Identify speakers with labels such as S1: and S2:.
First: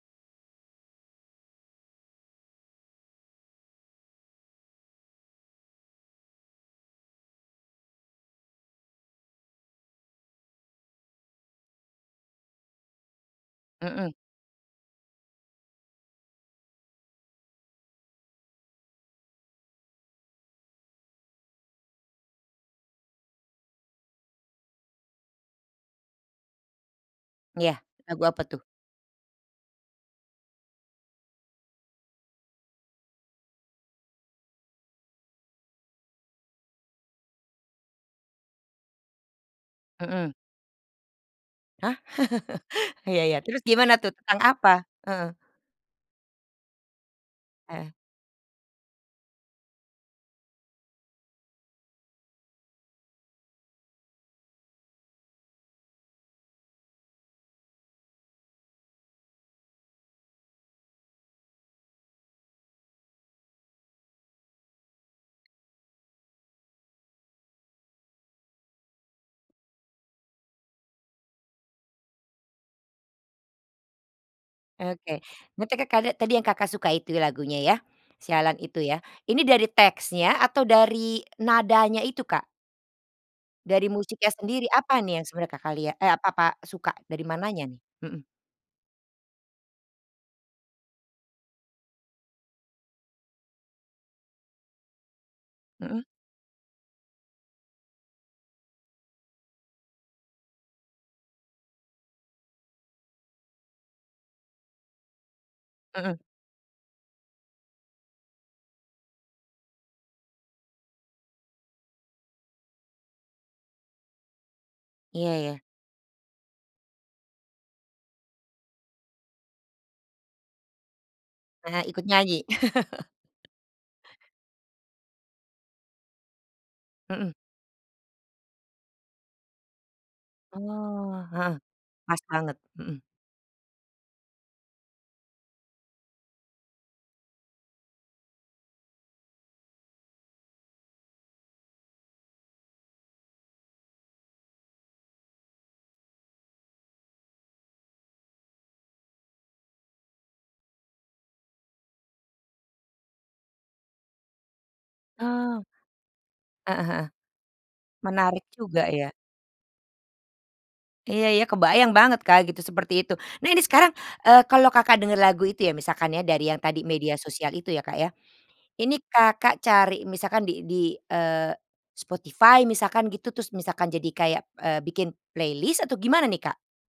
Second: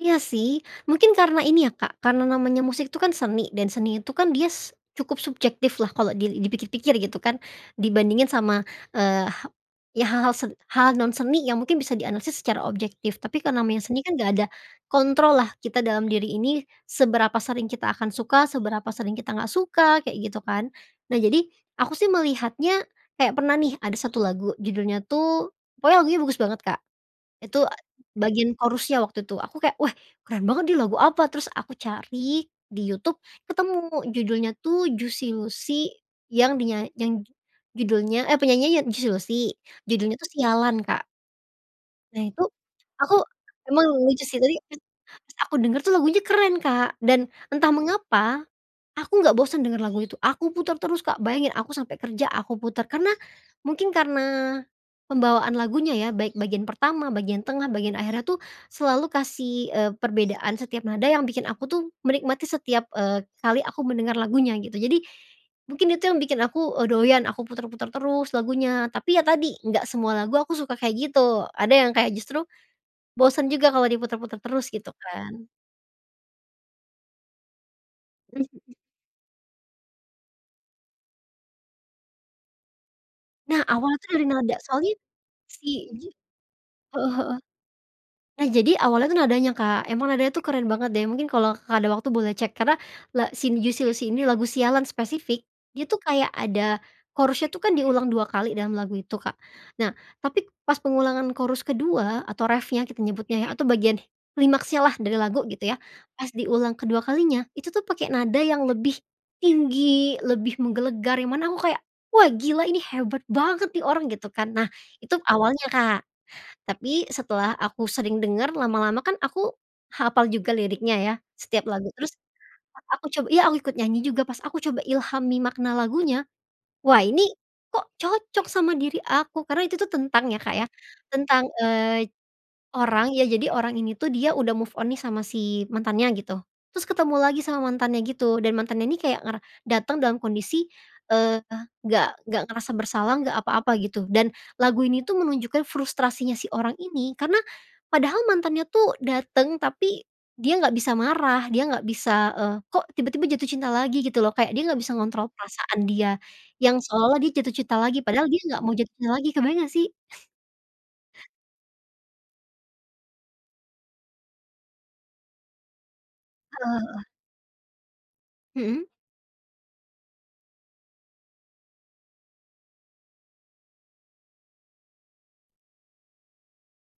S1: Iya sih, mungkin karena ini ya Kak, karena namanya musik itu kan seni, dan seni itu kan dias cukup subjektif lah kalau dil dipikir-pikir gitu kan, dibandingin sama, eee, ha ya hal-hal sen hal-hal non seni yang mungkin bisa dianalisis secara objektif. Tapi kalau namanya seni
S2: Mhm.
S1: kan nggak ada kontrol lah kita dalam diri ini, seberapa sering kita akan suka, seberapa sering kita nggak suka, kayak gitu kan. Nah jadi, aku sih melihatnya, kayak pernah nih ada satu lagu, judulnya tuh pokoknya lagunya bagus banget Kak, itu
S2: Iya, lagu apa
S1: bagian
S2: tuh?
S1: chorus-nya waktu itu aku kayak, "Wah keren banget nih lagu apa?" Terus aku cari di Youtube ketemu judulnya tuh, Juicy Luicy yang di nya yang judulnya eh penyanyinya ya Juicy Luicy, judulnya tuh
S2: Mhm.
S1: "Sialan", Kak.
S2: Hah?
S1: Nah itu, aku,
S2: Iya iya. terus
S1: emang
S2: gimana tuh,
S1: lucu sih
S2: tentang
S1: tapi
S2: apa?
S1: pas
S2: Heeh.
S1: aku dengar tuh lagunya keren, Kak. Dan, entah
S2: Heeh.
S1: mengapa aku nggak bosen denger lagu itu, aku puter terus, Kak. Bayangin, aku sampai kerja aku puter. Karena, mungkin karena pembawaan lagunya ya, baik bagian pertama, bagian tengah, bagian akhirnya tuh, selalu kasih, eee, perbedaan setiap nada yang bikin aku tuh, menikmati setiap kali, eee, aku mendengar lagunya gitu. Jadi, mungkin itu yang bikin aku, e doyan, aku puter-puter terus lagunya. Tapi ya tadi, nggak semua lagu aku suka, kayak gitu. Ada yang kayak justru bosen juga kalau diputar-putar terus, gitu
S2: Oke,
S1: kan.
S2: mete Kakak tadi yang Kakak suka itu lagunya ya, "Sialan"
S1: Mhm.
S2: itu ya. Ini dari teksnya atau dari nadanya itu, Kak?
S1: Nah
S2: Dari
S1: awalnya tuh dari
S2: musiknya
S1: nada
S2: sendiri,
S1: soalnya,
S2: apa nih yang sebenarnya Kakak
S1: si,
S2: liat,
S1: ja
S2: eh apa apa suka
S1: heeh
S2: dari
S1: heeh.
S2: mananya nih? Mhm.
S1: Jadi awalnya tuh nadanya Kak, emang nadanya tuh keren banget deh, mungkin kalau Kakak ada waktu boleh cek karena la si Juicy Luicy ini lagu "Sialan" spesifik, dia tuh
S2: Mhm.
S1: kayak ada chorus-nya tuh kan diulang dua kali dalam lagu itu, Kak. Nah, tapi pas pengulangan chorus kedua atau reff-nya, kita nyebutnya ya, atau bagian klimaksnya lah dari lagu gitu ya.
S2: Mhm.
S1: Pas diulang kedua kalinya, itu tuh pakai nada yang lebih tinggi, lebih menggelegar, yang mana aku kayak, "wah gila ini, hebat banget nih orang" gitu kan. Nah, itu
S2: Iya iya.
S1: awalnya, Kak. Tapi, setelah aku sering denger, lama-lama kan aku hafal juga liriknya ya, setiap
S2: Karena
S1: lagu.
S2: ikut
S1: Terus,
S2: nyanyi?
S1: a aku coba iya aku ikut nyanyi juga pas aku coba ilhami makna lagunya. Wah ini,
S2: Mhm.
S1: kok cocok sama diri aku. Karena itu tuh tentang ya Kak ya,
S2: Oh,
S1: tentang,
S2: heeh.
S1: eee,
S2: Pas banget, mhm.
S1: orang, ya jadi orang ini tuh dia udah move on nih sama si mantannya gitu, terus ketemu lagi sama mantannya gitu, dan mantannya ini kayak ngara dateng dalam kondisi, eee, nggak nggak ngerasa bersalah, nggak apa-apa gitu. Dan lagu ini tuh menunjukkan frustrasinya si orang ini, karena padahal mantannya tuh dateng, tapi dia nggak bisa marah, dia nggak bisa, eee, kok tiba-tiba jatuh cinta lagi gitu loh, kayak dia nggak bisa ngontrol
S2: Ah.
S1: perasaan dia, yang
S2: Heeh heeh.
S1: seolah-olah dia jatuh cinta lagi, padahal dia
S2: Menarik
S1: nggak mau
S2: juga
S1: jatuh cinta
S2: ya.
S1: lagi, kebayang nggak sih?
S2: Iya iya, kebayang banget Kak gitu, seperti itu. Nah ini sekarang, eee, kalau Kakak dengar lagu itu ya, misalkan ya dari yang
S1: Heeh
S2: tadi
S1: heeh.
S2: media sosial itu ya Kak ya.
S1: Mhm.
S2: Ini Kakak cari misalkan di di eee, Spotify misalkan gitu terus misalkan jadi kayak, eee, bikin playlist atau gimana nih, Kak?